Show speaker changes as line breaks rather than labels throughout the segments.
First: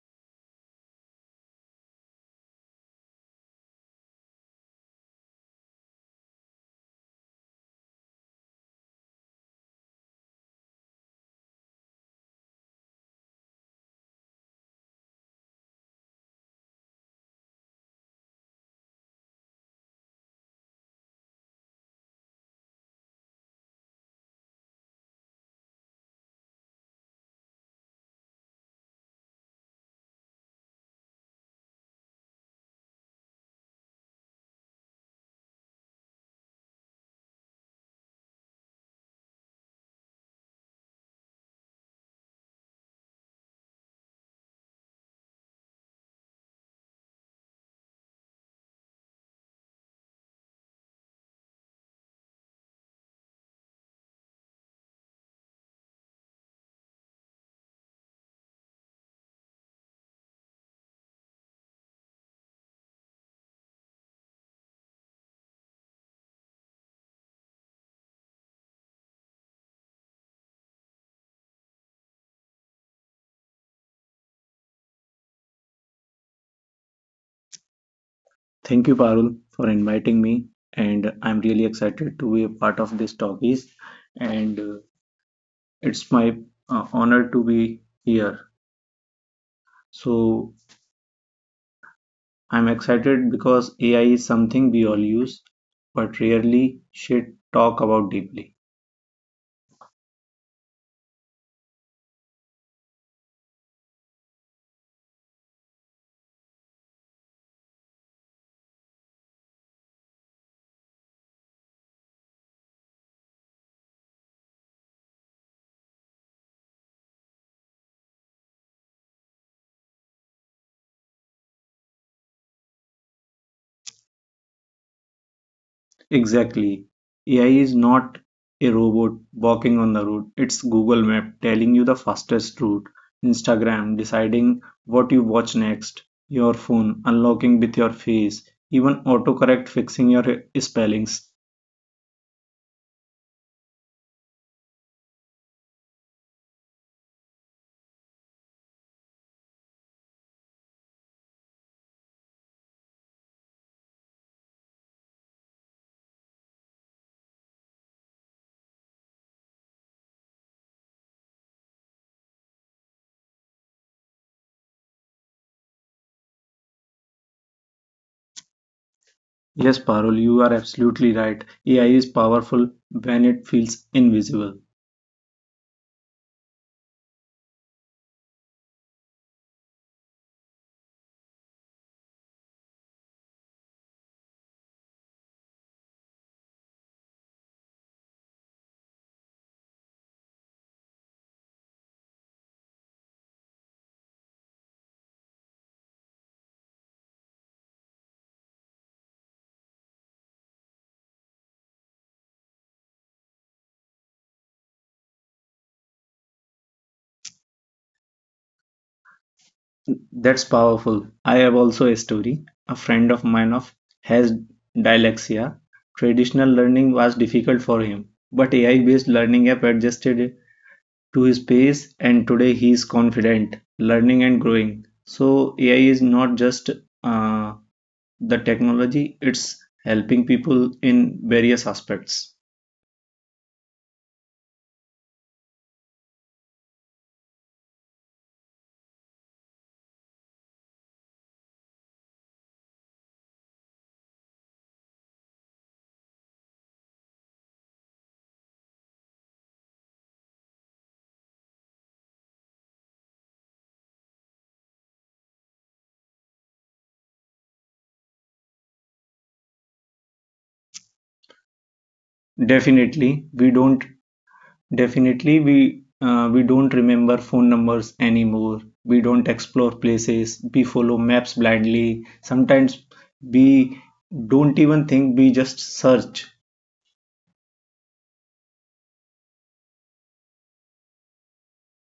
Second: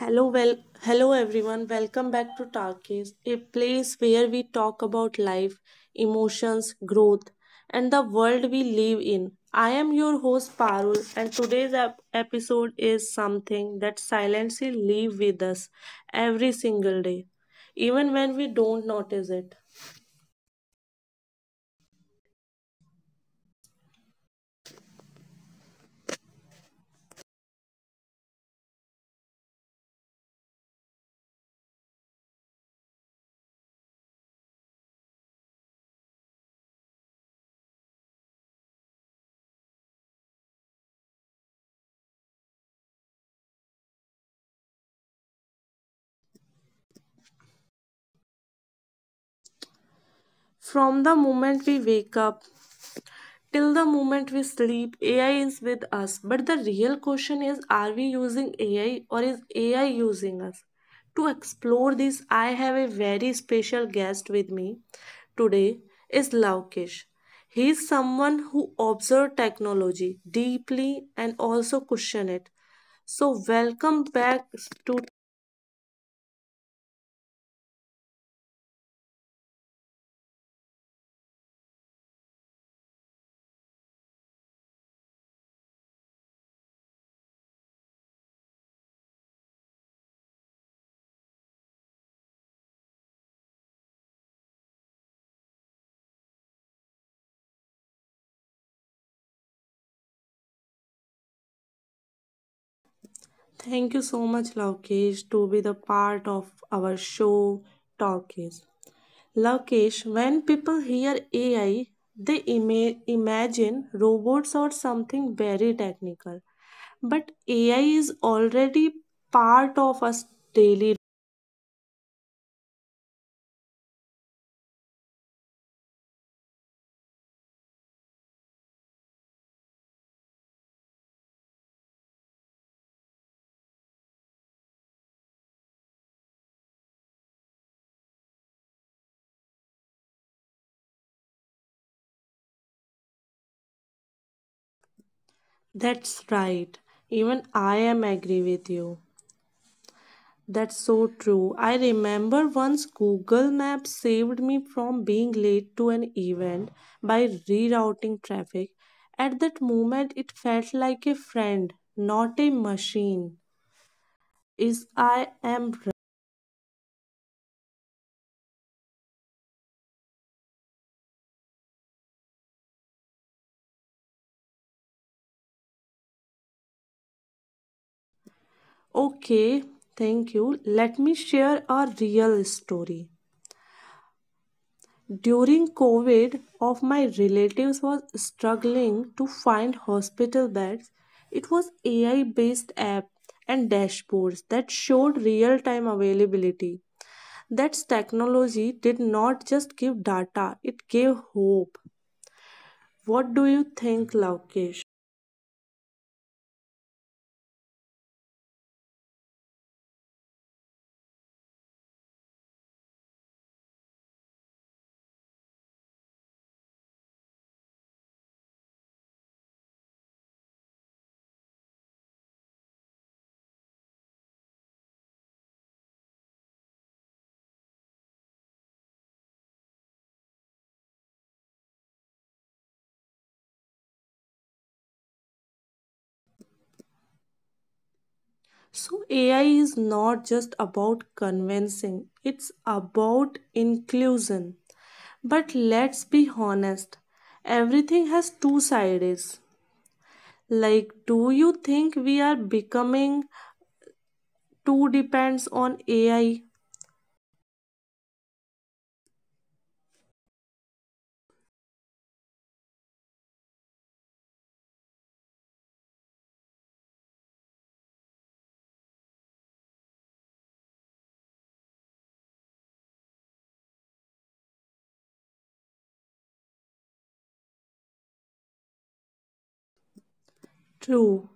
Hello, hello everyone. Welcome back to Talkies, a place where we talk about life, emotions, growth, and the world we live in. I am your host Parul, and today's episode is something that silently live with us every single day, even when we don't notice it. From the moment we wake up till the moment we sleep, AI is with us. But the real question is, are we using AI or is AI using us? To explore this, I have a very special guest with me today is Laukesh. He is someone who observes technology deeply and also question it. So welcome back to
Thank you, Parul, for inviting me. And I'm really excited to be a part of this talkies. And It's my honor to be here. So I'm excited because AI is something we all use, but rarely should talk about deeply.
Thank you so much Laukesh to be the part of our show Talkies. Lokesh, when people hear AI, they imagine robots or something very technical. But AI is already part of us daily.
Exactly. AI is not a robot walking on the road. It's Google Map telling you the fastest route, Instagram deciding what you watch next, your phone unlocking with your face, even autocorrect fixing your spellings.
That's right. Even I am agree with you. That's so true. I remember once Google Maps saved me from being late to an event by rerouting traffic. At that moment, it felt like a friend, not a machine. Is I am
Yes, Parul, you are absolutely right. AI is powerful when it feels invisible.
Okay, thank you. Let me share a real story. During COVID, of my relatives was struggling to find hospital beds. It was AI-based app and dashboards that showed real-time availability. That technology did not just give data, it gave hope. What do you think, Laukesh?
That's powerful. I have also a story. A friend of mine of has dyslexia. Traditional learning was difficult for him, but AI-based learning app adjusted it to his pace and today he is confident, learning and growing. So AI is not just uh, the technology, it's helping people in various aspects.
So, AI is not just about convincing, it's about inclusion. But let's be honest, everything has two sides. Like, do you think we are becoming too depends on AI?
Definitely, we don't Definitely we don't remember phone numbers anymore. We don't explore places. We follow maps blindly. Sometimes we don't even think, we just search.
True.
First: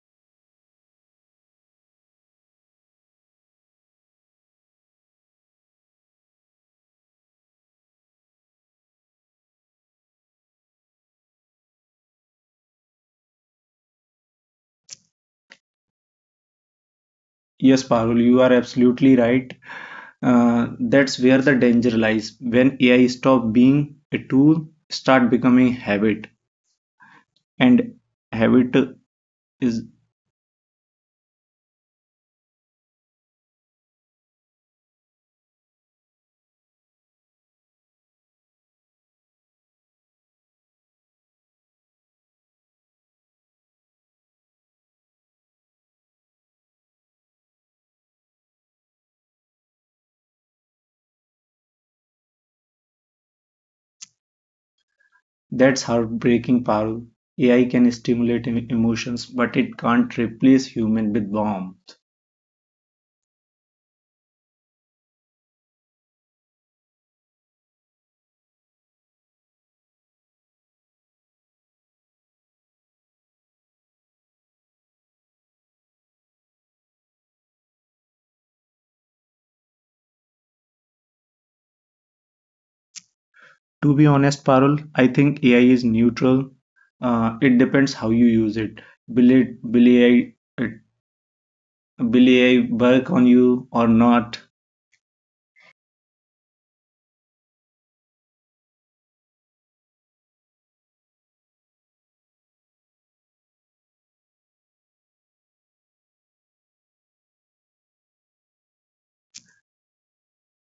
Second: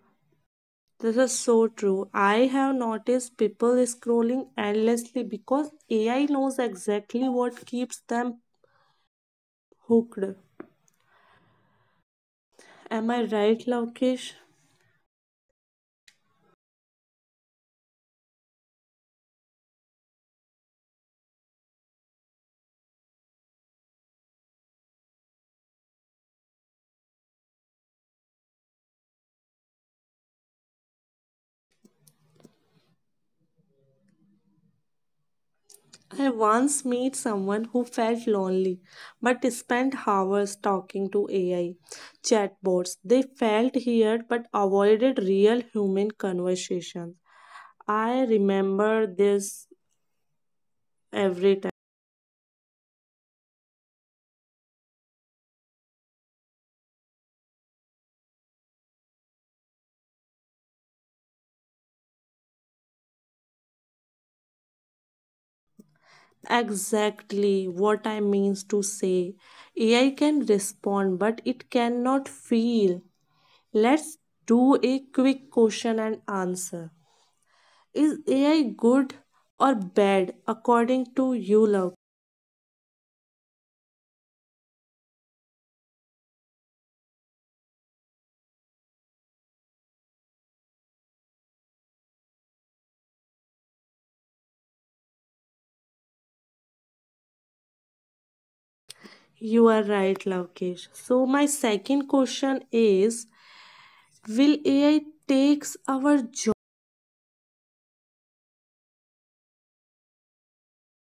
This is so true. I have noticed people scrolling endlessly because AI knows exactly what keeps them hooked. Am I right, Lavkesh?
Yes, Parul, you are absolutely right. That's where the danger lies. When AI stop being a tool, start becoming habit. And habit is
I once met someone who felt lonely but spent hours talking to AI chatbots. They felt heard but avoided real human conversations. I remember this every time.
That's heartbreaking, Parul. AI can stimulate emotions, but it can't replace human with warmth.
Exactly what I means to say. AI can respond but it cannot feel. Let's do a quick question and answer. Is AI good or bad according to you, love?
To be honest, Parul, I think AI is neutral. It depends how you use it. Will it will AI it, will AI work on you or not?
You are right, Lavkesh. So my second question is, will AI takes our job?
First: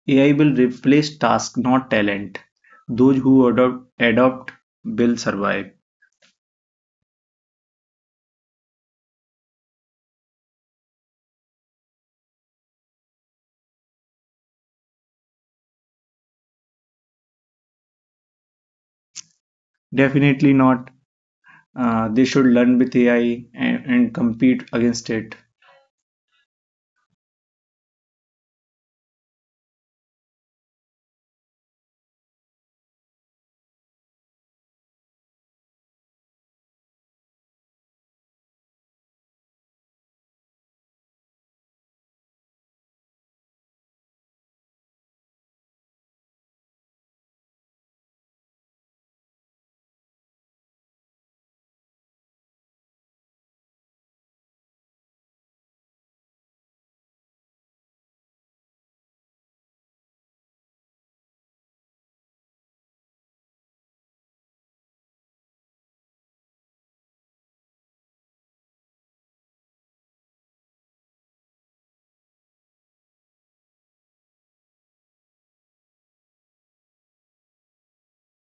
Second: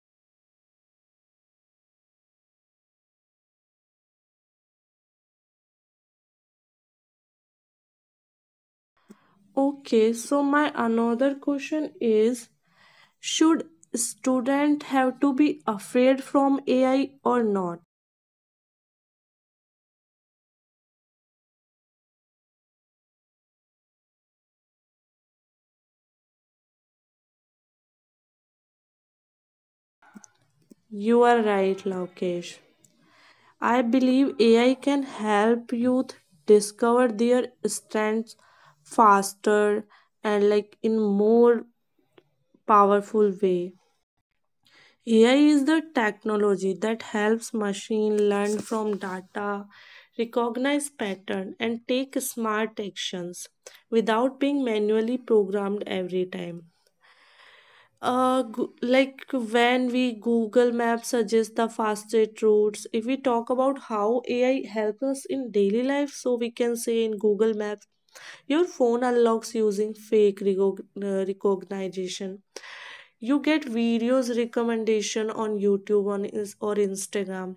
AI will replace tasks, not talent. Those who adopt will survive.
Okay, so my another question is, should student have to be afraid from AI or not?
Definitely not. They should learn with AI and compete against it.
You are right, Lavkesh. I believe AI can help youth discover their strengths faster and like in more powerful way. AI is the technology that helps machine learn from data, recognize pattern and take smart actions without being manually programmed every time. Like when we Google Maps suggests the fastest routes, if we talk about how AI helps us in daily life, so we can say in Google Maps, your phone unlocks using recognition, you get videos recommendation on YouTube on Ins- or Instagram,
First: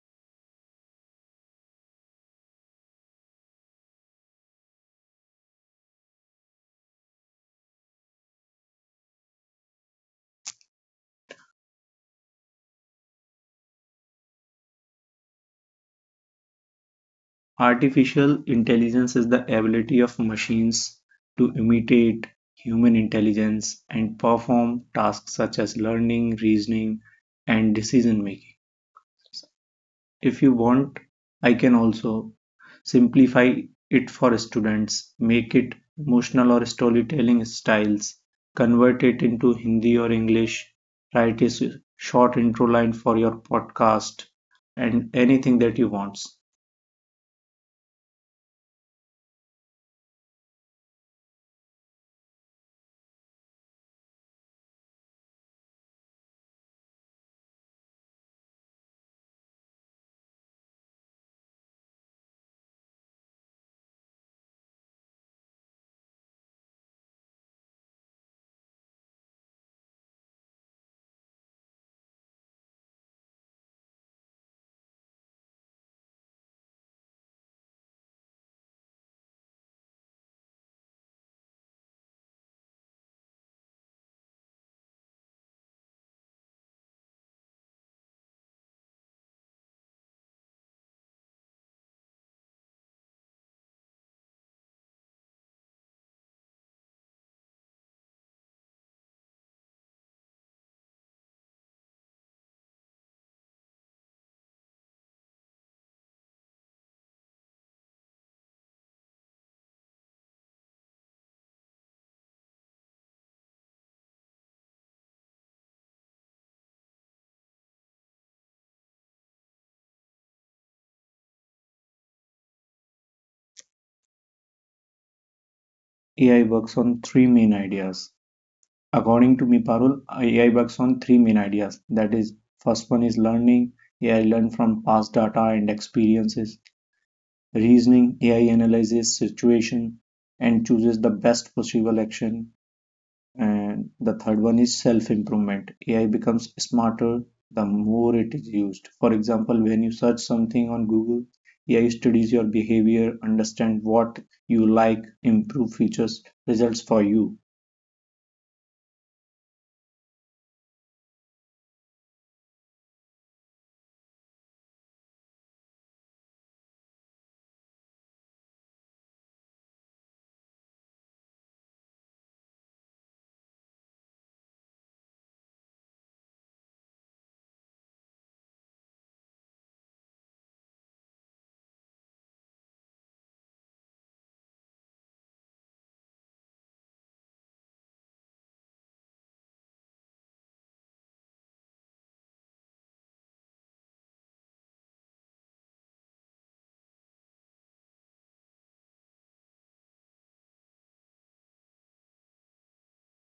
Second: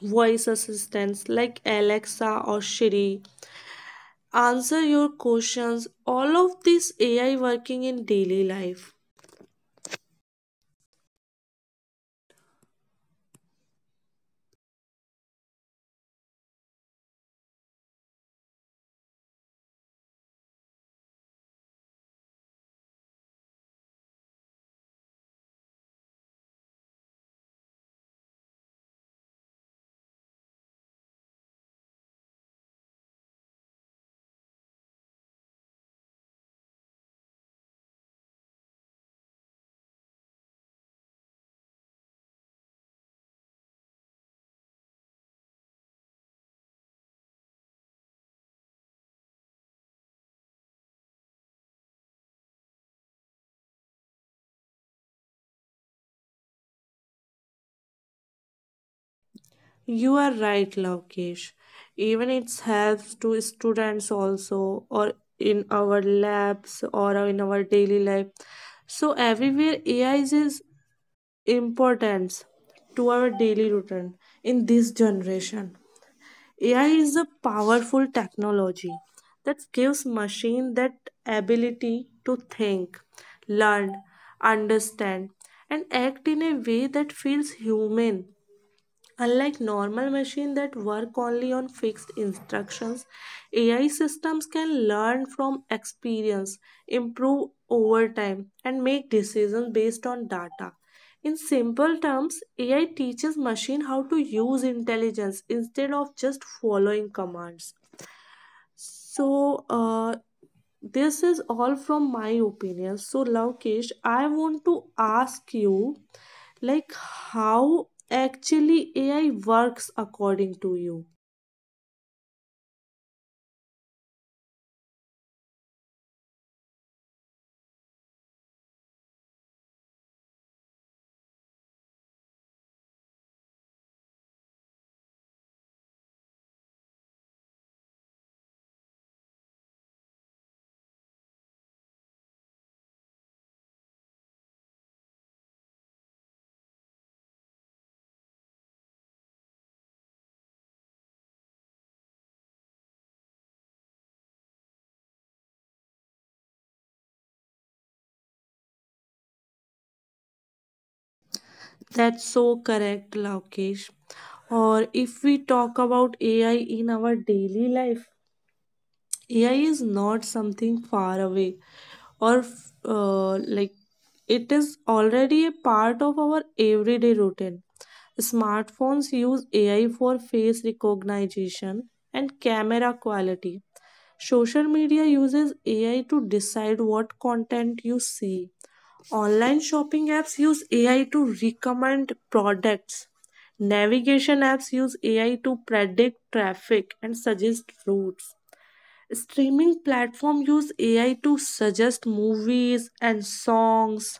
voice assistants like Alexa or Siri answer your questions. All of this AI working in daily life.
Artificial intelligence is the ability of machines to imitate human intelligence and perform tasks such as learning, reasoning, and decision making. If you want, I can also simplify it for students, make it emotional or storytelling styles, convert it into Hindi or English, write a short intro line for your podcast, and anything that you want.
You are right, Lavkesh. Even it helps to students also or in our labs or in our daily life. So everywhere AI is importance to our daily routine. In this generation, AI is a powerful technology that gives machine that ability to think, learn, understand and act in a way that feels human. Unlike normal machines that work only on fixed instructions, AI systems can learn from experience, improve over time, and make decisions based on data. In simple terms, AI teaches machine how to use intelligence instead of just following commands. So this is all from my opinion. So, Lavkesh, I want to ask you like how actually AI works according to you.
AI works on three main ideas According to me, Parul, AI works on three main ideas. That is, first one is learning. AI learn from past data and experiences. Reasoning, AI analyzes situation and chooses the best possible action. And the third one is self-improvement. AI becomes smarter the more it is used. For example, when you search something on Google, AI studies your behavior, understand what you like, improve features results for you.
That's so correct, Laukesh. Or if we talk about AI in our daily life, AI is not something far away or like it is already a part of our everyday routine. Smartphones use AI for face recognition and camera quality. Social media uses AI to decide what content you see. Online shopping apps use AI to recommend products. Navigation apps use AI to predict traffic and suggest routes. Streaming platform use AI to suggest movies and songs.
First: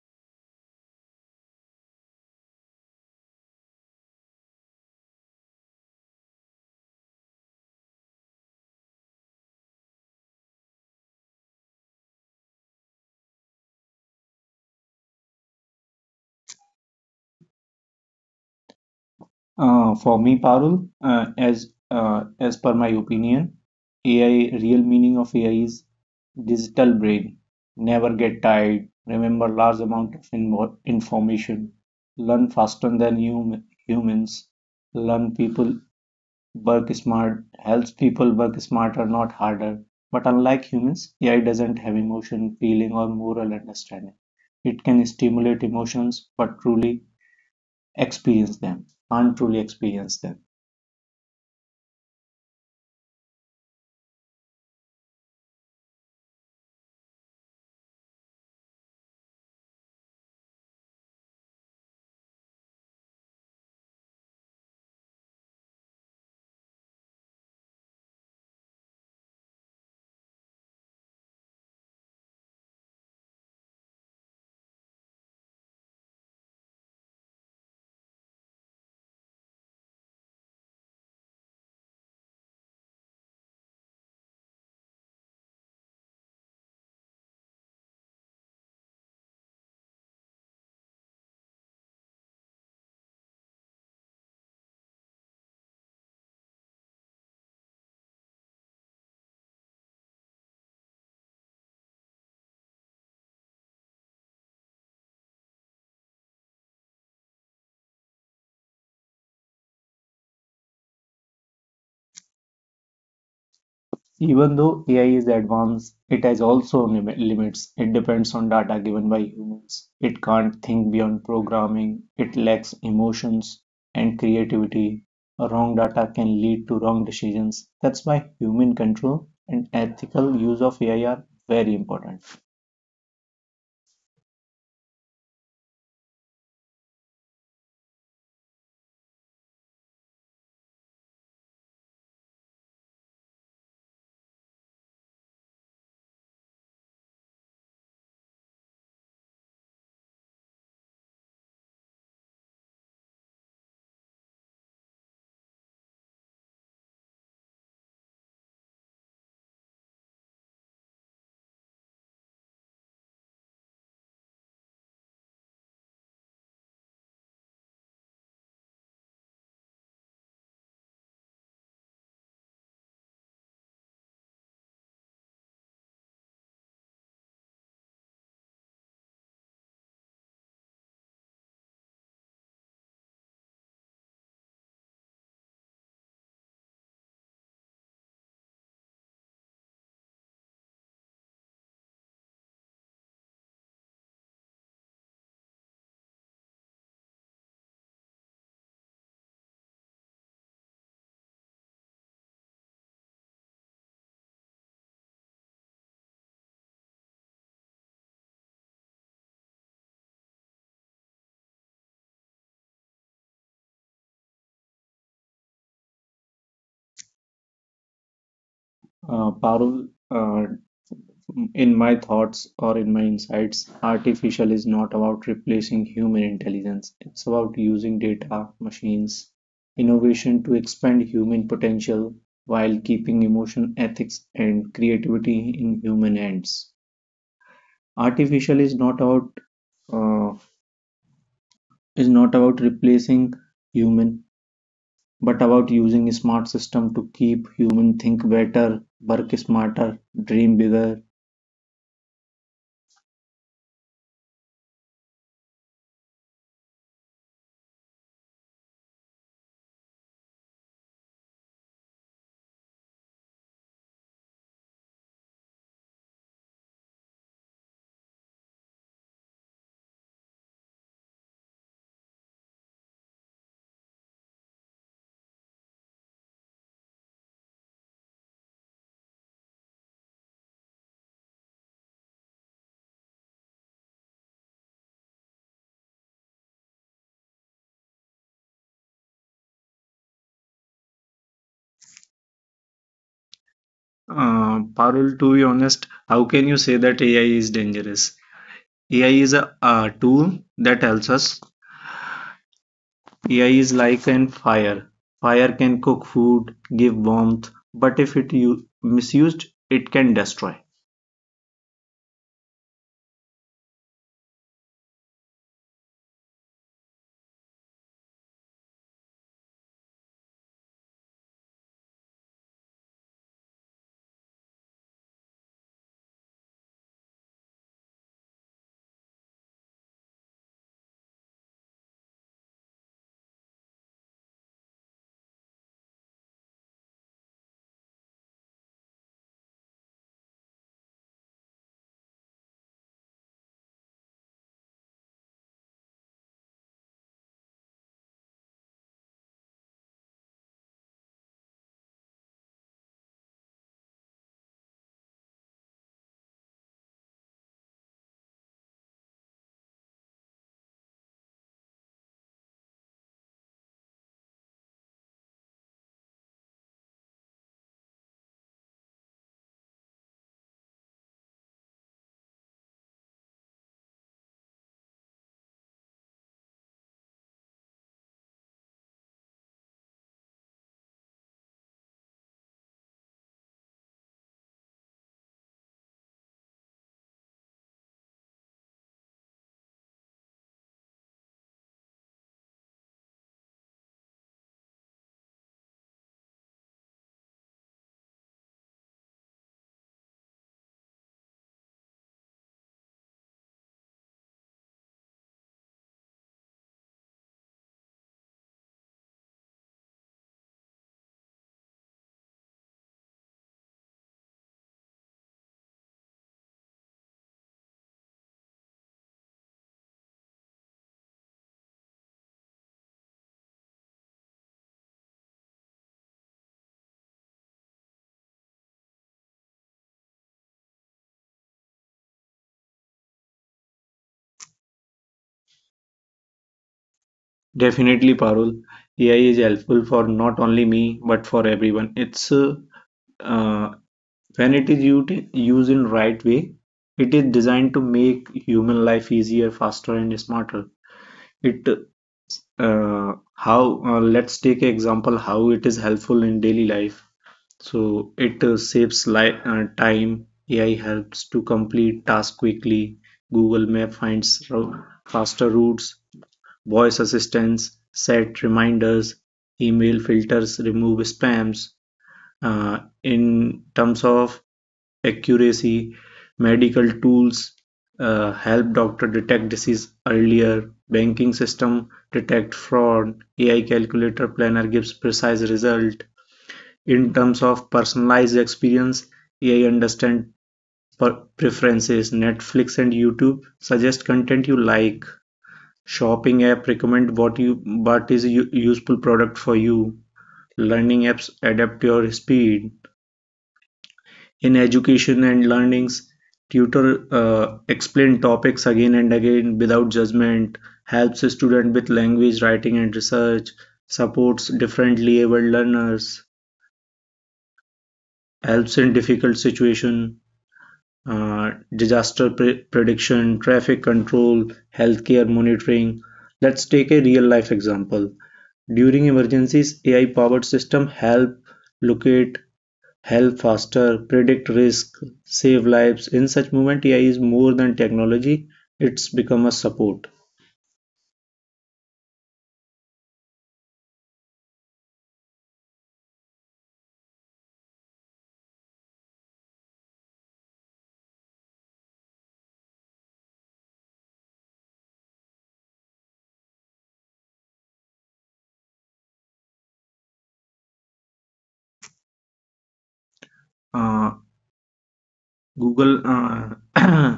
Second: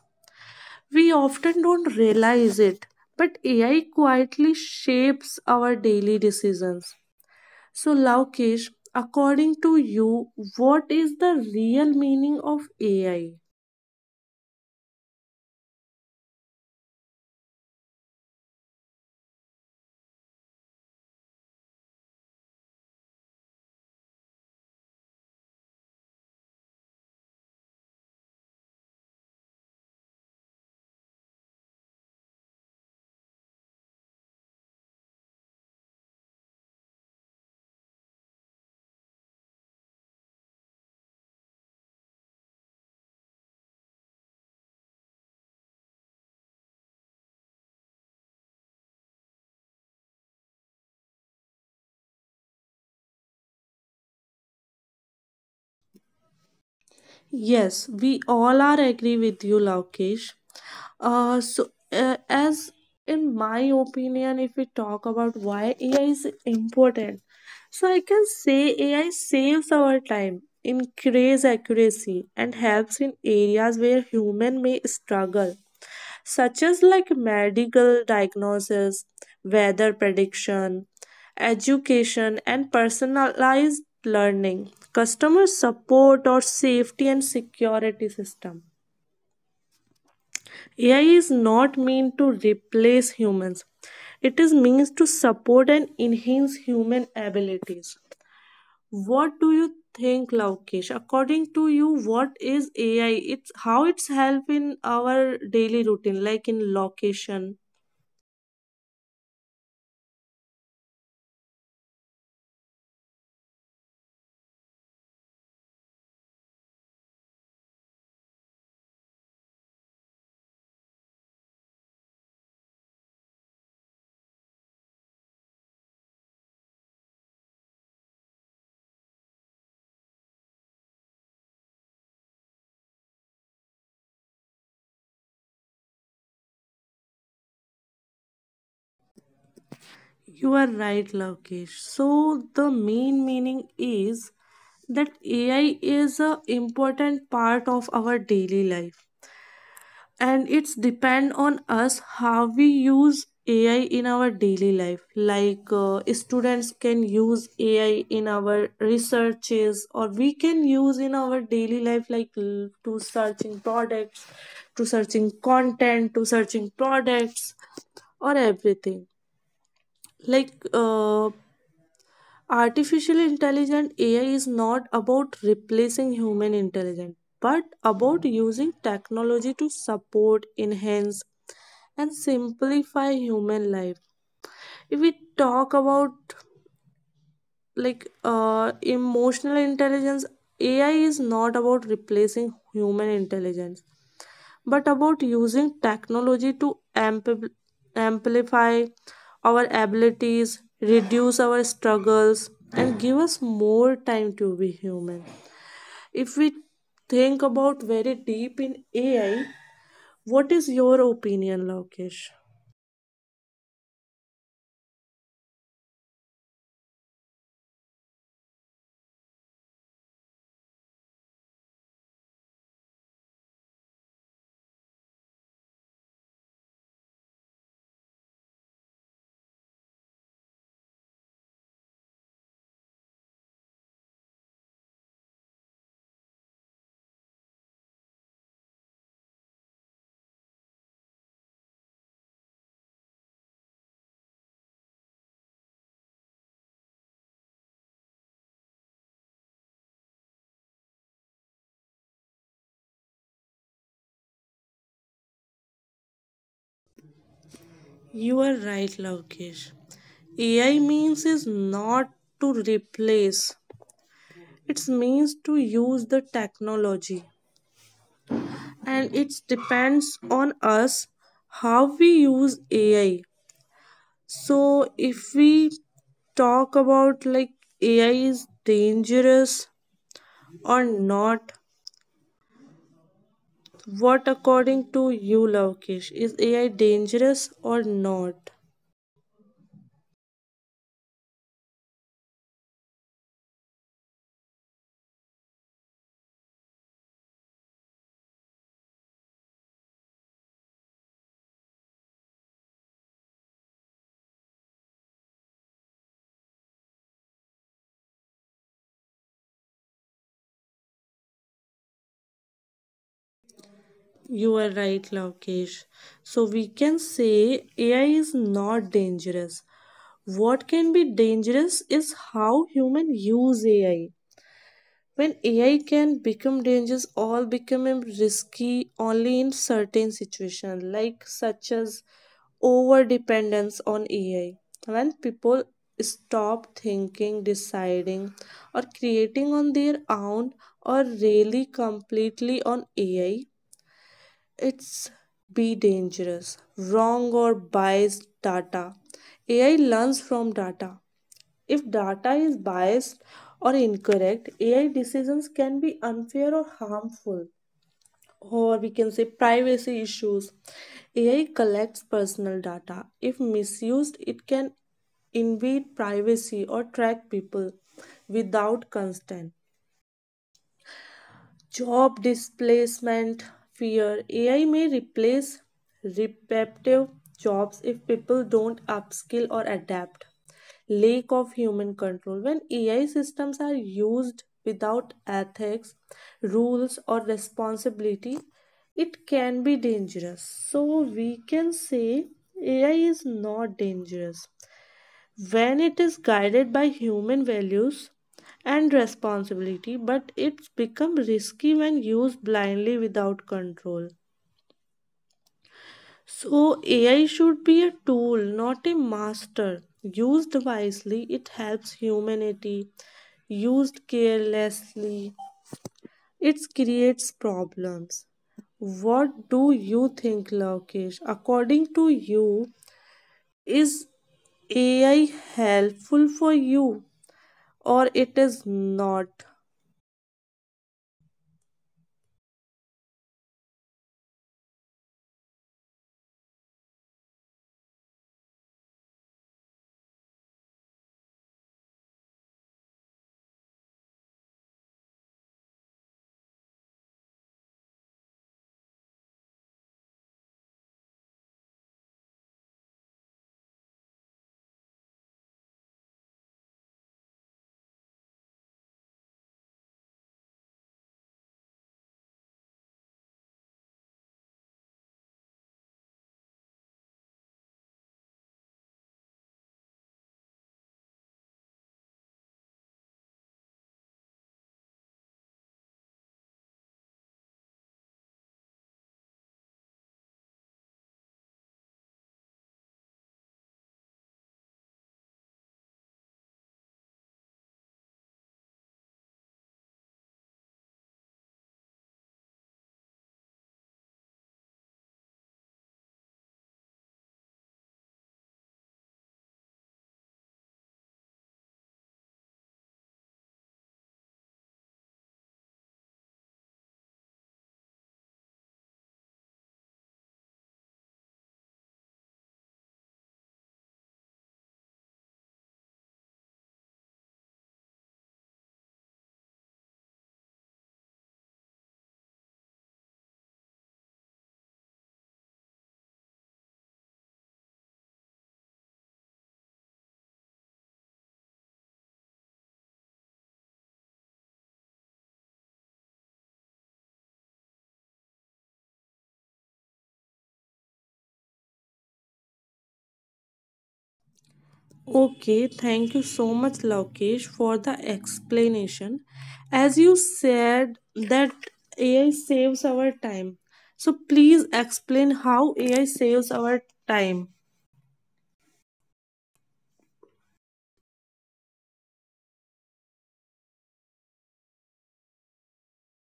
We often don't realize it, but AI quietly shapes our daily decisions. So, Laukesh, according to you, what is the real meaning of AI?
For me, Parul, as per my opinion, AI real meaning of AI is digital brain. Never get tired. Remember large amount of information. Learn faster than humans. Learn people work smart. Helps people work smarter, not harder. But unlike humans, AI doesn't have emotion, feeling, or moral understanding. It can stimulate emotions, but truly experience them. Can't truly experience them.
Yes, we all are agree with you, Laukesh. As in my opinion, if we talk about why AI is important, so I can say AI saves our time, increase accuracy, and helps in areas where human may struggle such as like medical diagnosis, weather prediction, education, and personalized learning, customer support or safety and security system. AI is not meant to replace humans. It is means to support and enhance human abilities. What do you think, Laukesh? According to you, what is AI? It's how it's help in our daily routine, like in location.
Even though AI is advanced, it has also limits. It depends on data given by humans. It can't think beyond programming. It lacks emotions and creativity. Wrong data can lead to wrong decisions. That's why human control and ethical use of AI are very important.
You are right, Lavkesh. So the main meaning is that AI is a important part of our daily life and it's depend on us how we use AI in our daily life. Like students can use AI in our researches or we can use in our daily life like l- to searching products, to searching content, to searching products or everything like uh, artificial intelligent AI is not about replacing human intelligence, but about using technology to support, enhance, and simplify human life. If we talk about like emotional intelligence, AI is not about replacing human intelligence, but about using technology to amplify our abilities, reduce our struggles, and give us more time to be human. If we think about very deep in AI, what is your opinion, Lokesh?
Parul, in my thoughts or in my insights, artificial is not about replacing human intelligence. It's about using data, machines, innovation to expand human potential while keeping emotion, ethics, and creativity in human hands. Artificial is not about uh, is not about replacing human, but about using a smart system to keep human think better, work smarter, dream bigger.
You are right, Lokesh. AI means is not to replace. It means to use the technology and it depends on us how we use AI. So if we talk about like AI is dangerous or not, what according to you, Lavkesh, is AI dangerous or not?
Parul, to be honest, how can you say that AI is dangerous? AI is a tool that helps us. AI is like an fire. Fire can cook food, give warmth, but if it misused, it can destroy.
You are right, Lavkesh. So we can say AI is not dangerous. What can be dangerous is how human use AI. When AI can become dangerous, all becoming risky only in certain situations, like such as over dependence on AI. When people stop thinking, deciding, or creating on their own, or really completely on AI, it's be dangerous. Wrong or biased data. AI learns from data, if data is biased or incorrect, AI decisions can be unfair or harmful, or we can say privacy issues. AI collects personal data. If misused, it can invade privacy or track people without consent. Job displacement fear, AI may replace repetitive jobs if people don't upskill or adapt. Lack of human control, when AI systems are used without ethics, rules or responsibility, it can be dangerous. So we can say AI is not dangerous when it is guided by human values and responsibility, but it's become risky when used blindly without control. So, AI should be a tool, not a master. Used wisely, it helps humanity. Used carelessly, it creates problems. What do you think, Lokesh? According to you, is AI helpful for you? Or it is not.
Definitely, Parul, AI is helpful for not only me but for everyone. It's uh, when it is used in right way, it is designed to make human life easier, faster, and smarter. It how let's take an example how it is helpful in daily life, so it saves time. AI helps to complete tasks quickly. Google Map finds faster routes. Voice assistance set reminders. Email filters remove spams. Uh, in terms of accuracy, medical tools help doctor detect disease earlier. Banking system detect fraud. AI calculator planner gives precise result. In terms of personalized experience, AI understand preferences. Netflix and YouTube suggest content you like. Shopping app recommend what is a useful product for you. Learning apps adapt your speed. In "Education and Learnings", tutor explain topics again and again without judgment, helps a student with language, writing and research, supports differently abled learners, helps in difficult situations, disaster prediction, traffic control, healthcare monitoring. Let's take a real life example. During emergencies, AI powered system help locate Help faster, predict risk, save lives. In such moment, AI is more than technology. It's become a support.
Okay, thank you so much, Lokesh, for the explanation. As you said that AI saves our time. So please explain how AI saves our time.
Uh, Google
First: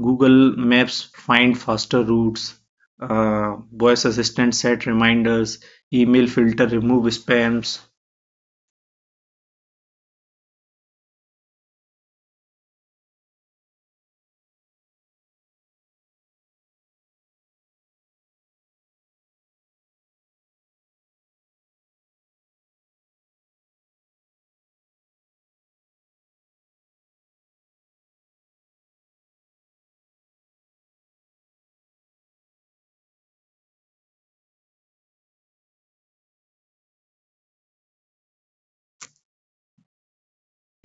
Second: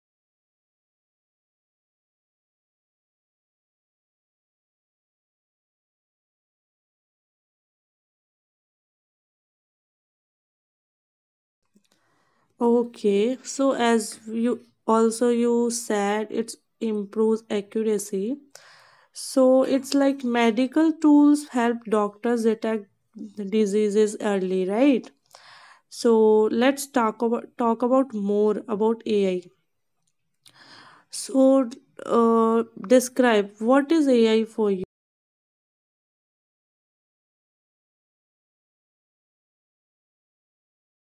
Google Maps find faster routes. Voice assistant set reminders. Email filter remove spams.
Okay, so as you also you said it improves accuracy. So it's like medical tools help doctors detect diseases early, right? So let's talk about more about AI. So describe what is AI for you.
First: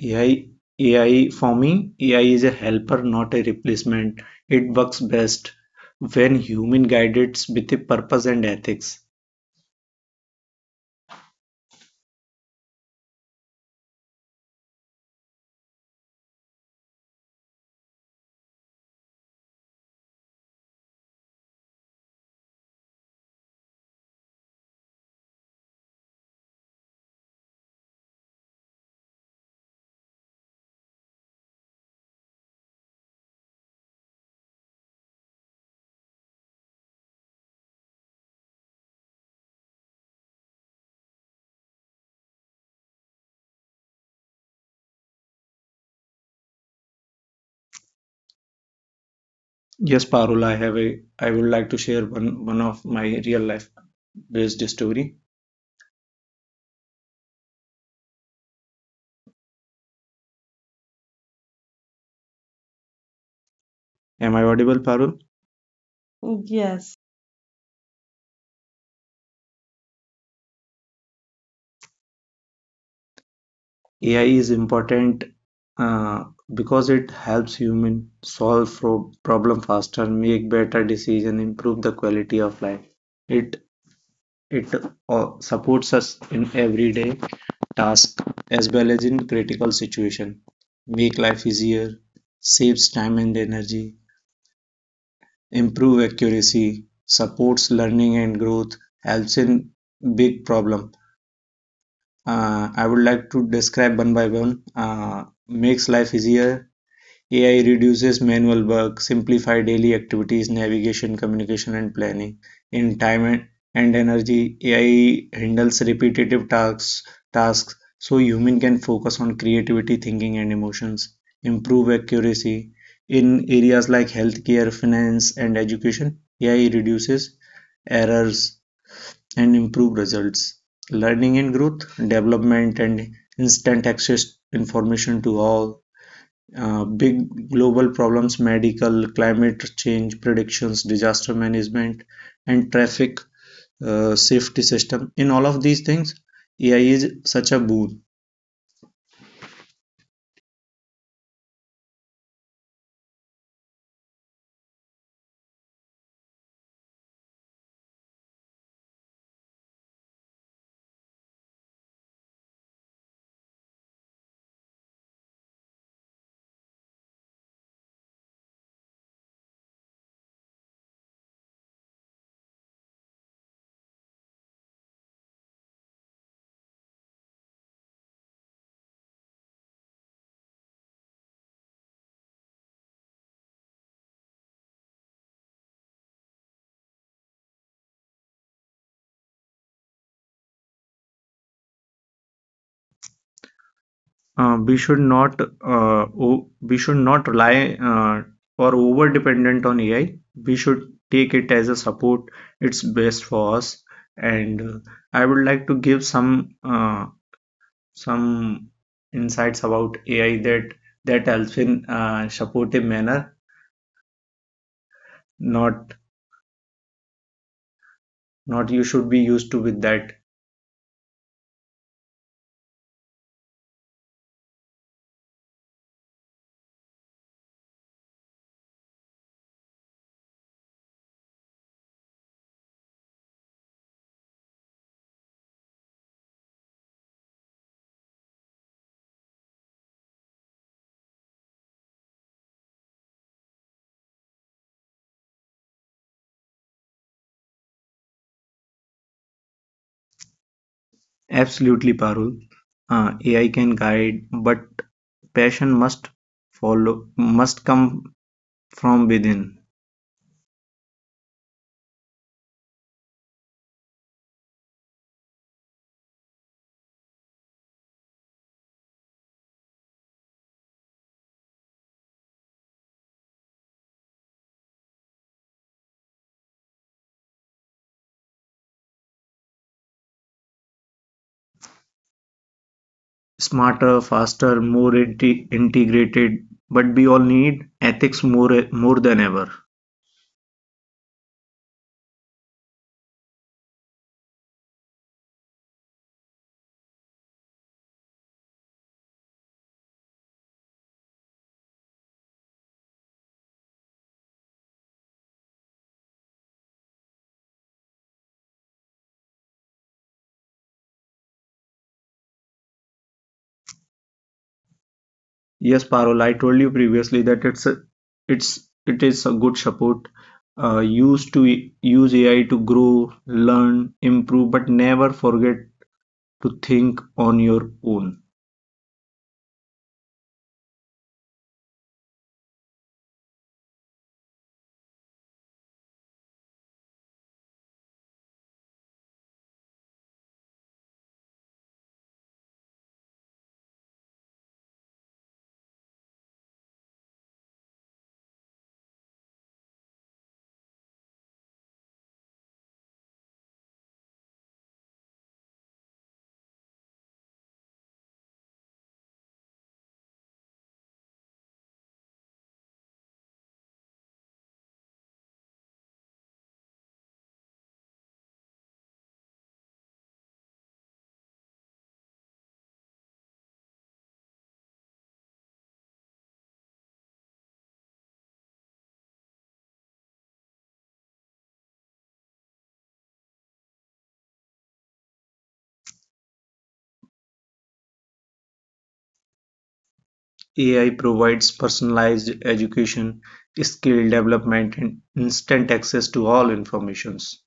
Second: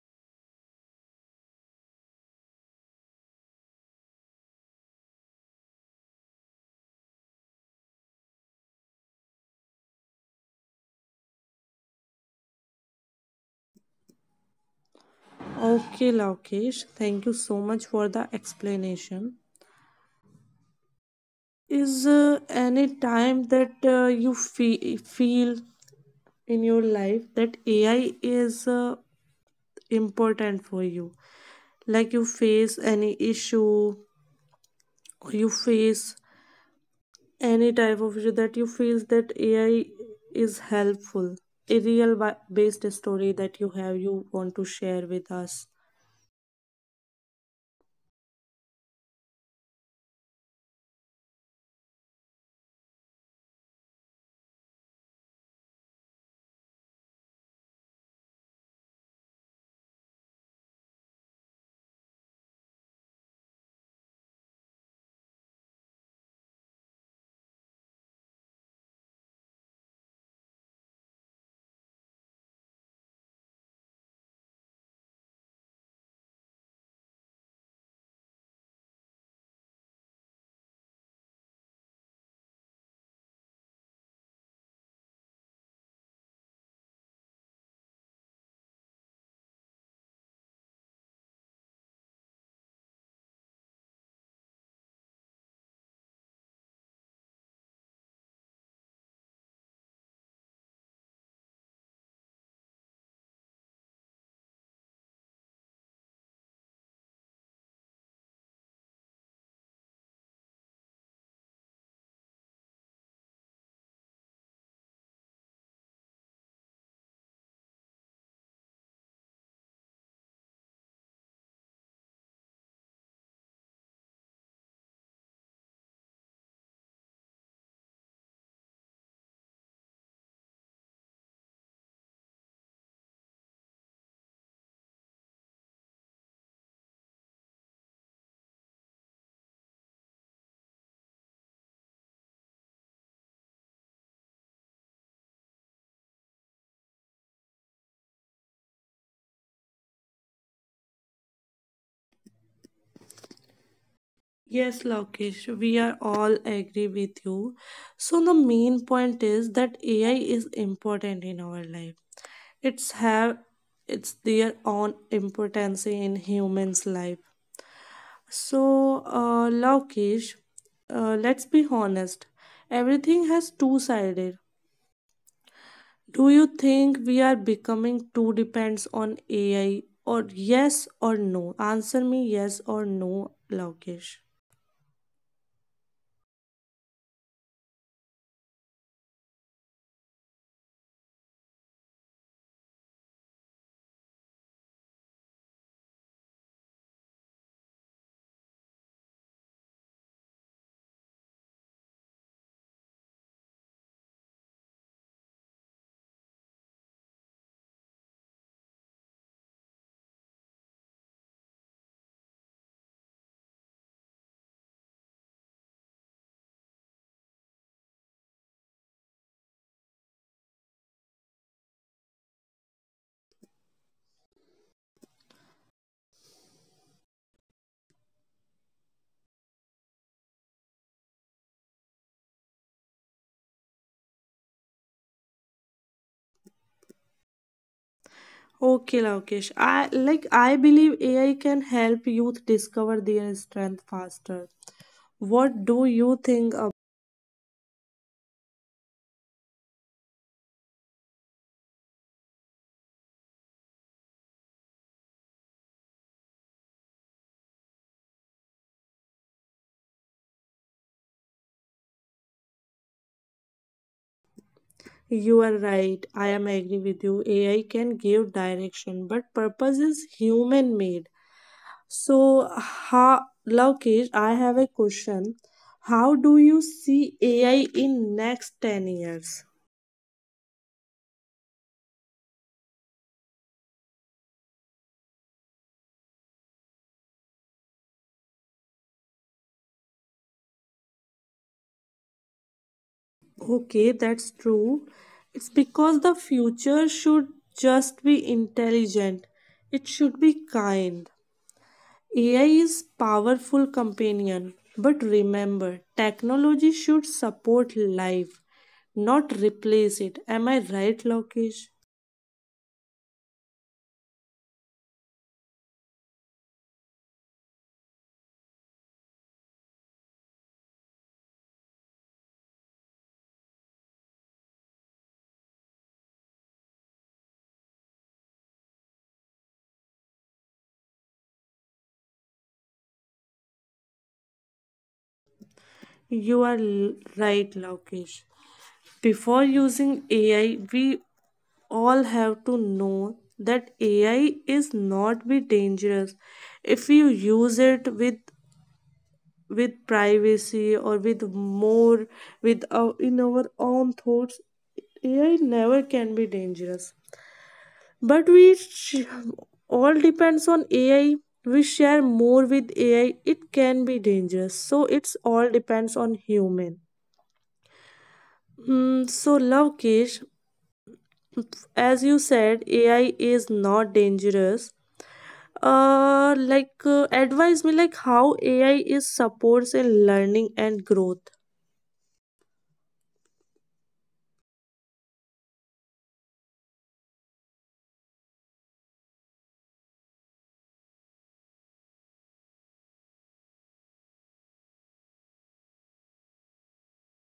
AI for me AI is a helper, not a replacement. It works best when human guided with a purpose and ethics.
Okay, Lakesh, thank you so much for the explanation. Is any time that you feel in your life that AI is important for you? Like you face any issue, or you face any type of issue that you feel that AI is helpful, a real based story that you have you want to share with us.
Yes, Parul, I have a. I would like to share one of my real life based story. Am I audible, Parul? Yes. AI is important uh, because it helps human solve problem faster, make better decision, improve the quality of life. It it supports us in everyday task as well as in critical situation, make life easier, saves time and energy, improve accuracy, supports learning and growth, helps in big problem. I would like to describe one by one. Makes life easier, AI reduces manual work, simplify daily activities, navigation, communication, and planning. In time and energy, AI handles repetitive tasks so human can focus on creativity, thinking, and emotions. Improve accuracy in areas like healthcare, finance, and education. AI reduces errors and improve results. Learning and growth, development, and instant access information to all, big global problems, medical, climate change predictions, disaster management, and traffic safety system. In all of these things, AI is such a boon.
Yes, Lokesh, we are all agree with you. So the main point is that AI is important in our life. It's have it's their own importance in humans' life. So, Lokesh, let's be honest. Everything has two sided. Do you think we are becoming too depends on AI or yes or no? Answer me yes or no, Laukesh.
We should not o- we should not rely or over dependent on AI. We should take it as a support. It's best for us. And I would like to give some insights about AI that helps in supportive manner. Not, not you should be used to with that.
Okay, Laukesh. I believe AI can help youth discover their strength faster. What do you think about
Absolutely, Parul. AI can guide, but passion must must come from within.
You are right. I am agree with you. AI can give direction, but purpose is human made. So, how, Lokesh, I have a question. How do you see AI in next 10 years?
Smarter, faster, more integrated. But we all need ethics more than ever.
Okay, that's true. It's because the future should just be intelligent. It should be kind. AI is powerful companion, but remember, technology should support life, not replace it. Am I right, Lokesh?
Yes, Parul, I told you previously that it is a good support. Use AI to grow, learn, improve, but never forget to think on your own.
You are right, Lokesh. Before using AI, we all have to know that AI is not be dangerous. If you use it with privacy or with more with in our own thoughts, AI never can be dangerous. But we all depends on AI. We share more with AI, it can be dangerous. So it's all depends on human. Hmm. So love, as you said AI is not dangerous, like advise me like how AI is supports in learning and growth.
AI provides personalized education, skill development, and instant access to all informations.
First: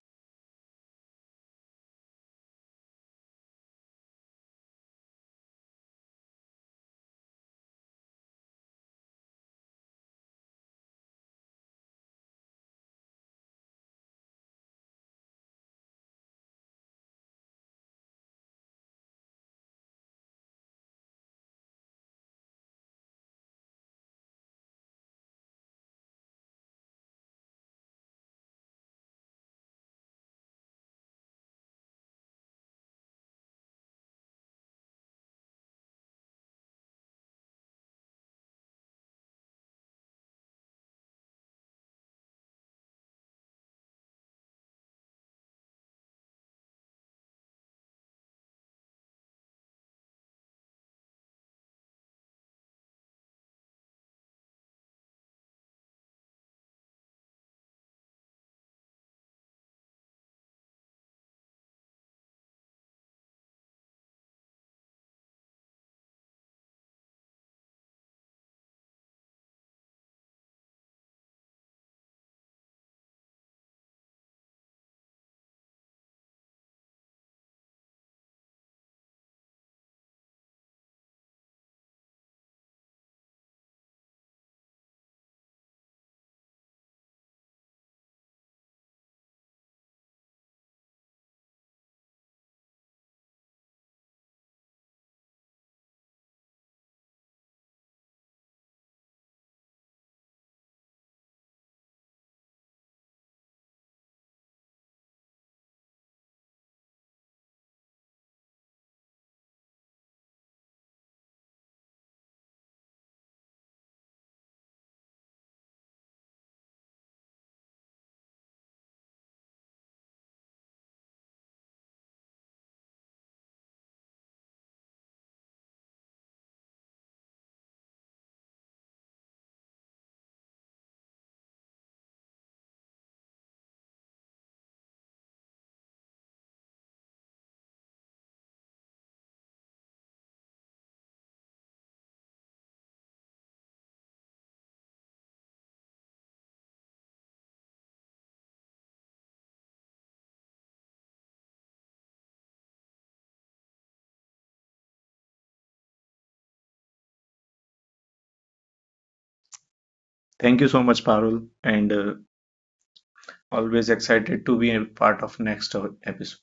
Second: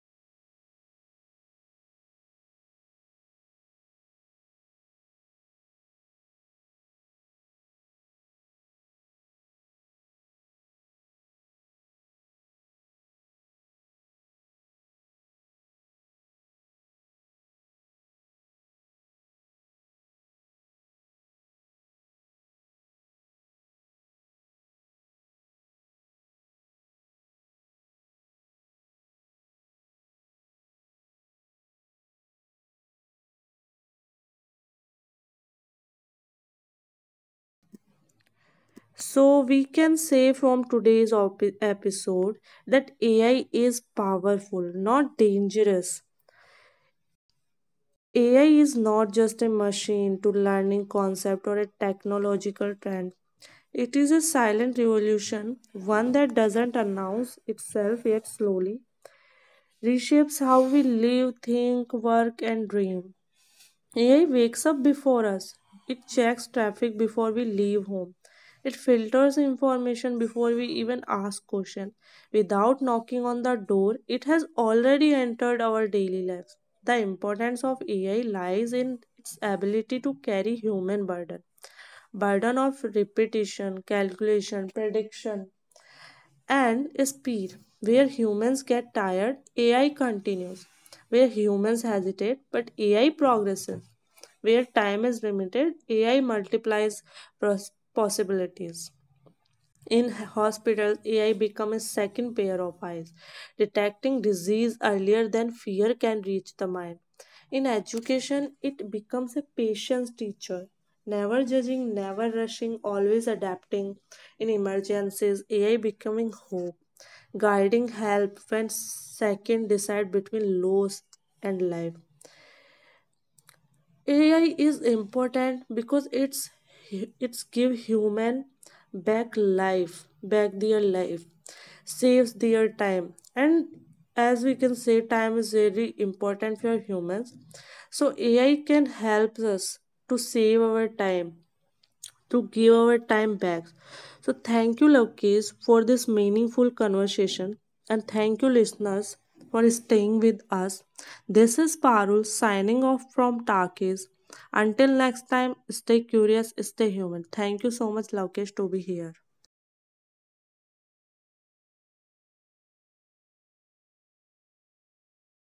So we can say from today's episode that AI is powerful not dangerous. AI is not just a machine to learning concept or a technological trend. It is a silent revolution, one that doesn't announce itself yet slowly reshapes how we live, think, work, and dream. AI wakes up before us. It checks traffic before we leave home. It filters information before we even ask questions. Without knocking on the door, it has already entered our daily lives. The importance of AI lies in its ability to carry human burden. Burden of repetition, calculation, prediction, and speed. Where humans get tired, AI continues. Where humans hesitate, but AI progresses. Where time is limited, AI multiplies possibilities. In hospitals, AI becomes a second pair of eyes, detecting disease earlier than fear can reach the mind. In education, it becomes a patience teacher, never judging, never rushing, always adapting. In emergencies, AI becoming hope, guiding help when second decide between loss and life. AI is important because it's give human back life, back their life, saves their time, and as we can say, time is very important for humans. So AI can help us to save our time, to give our time back. So thank you, Lokesh, for this meaningful conversation, and thank you, listeners, for staying with us. This is Parul signing off from Takis. Until next time, stay curious, stay human. Thank you so much, Lokesh, to be here.
Thank you so much, Parul, and always excited to be a part of next episode.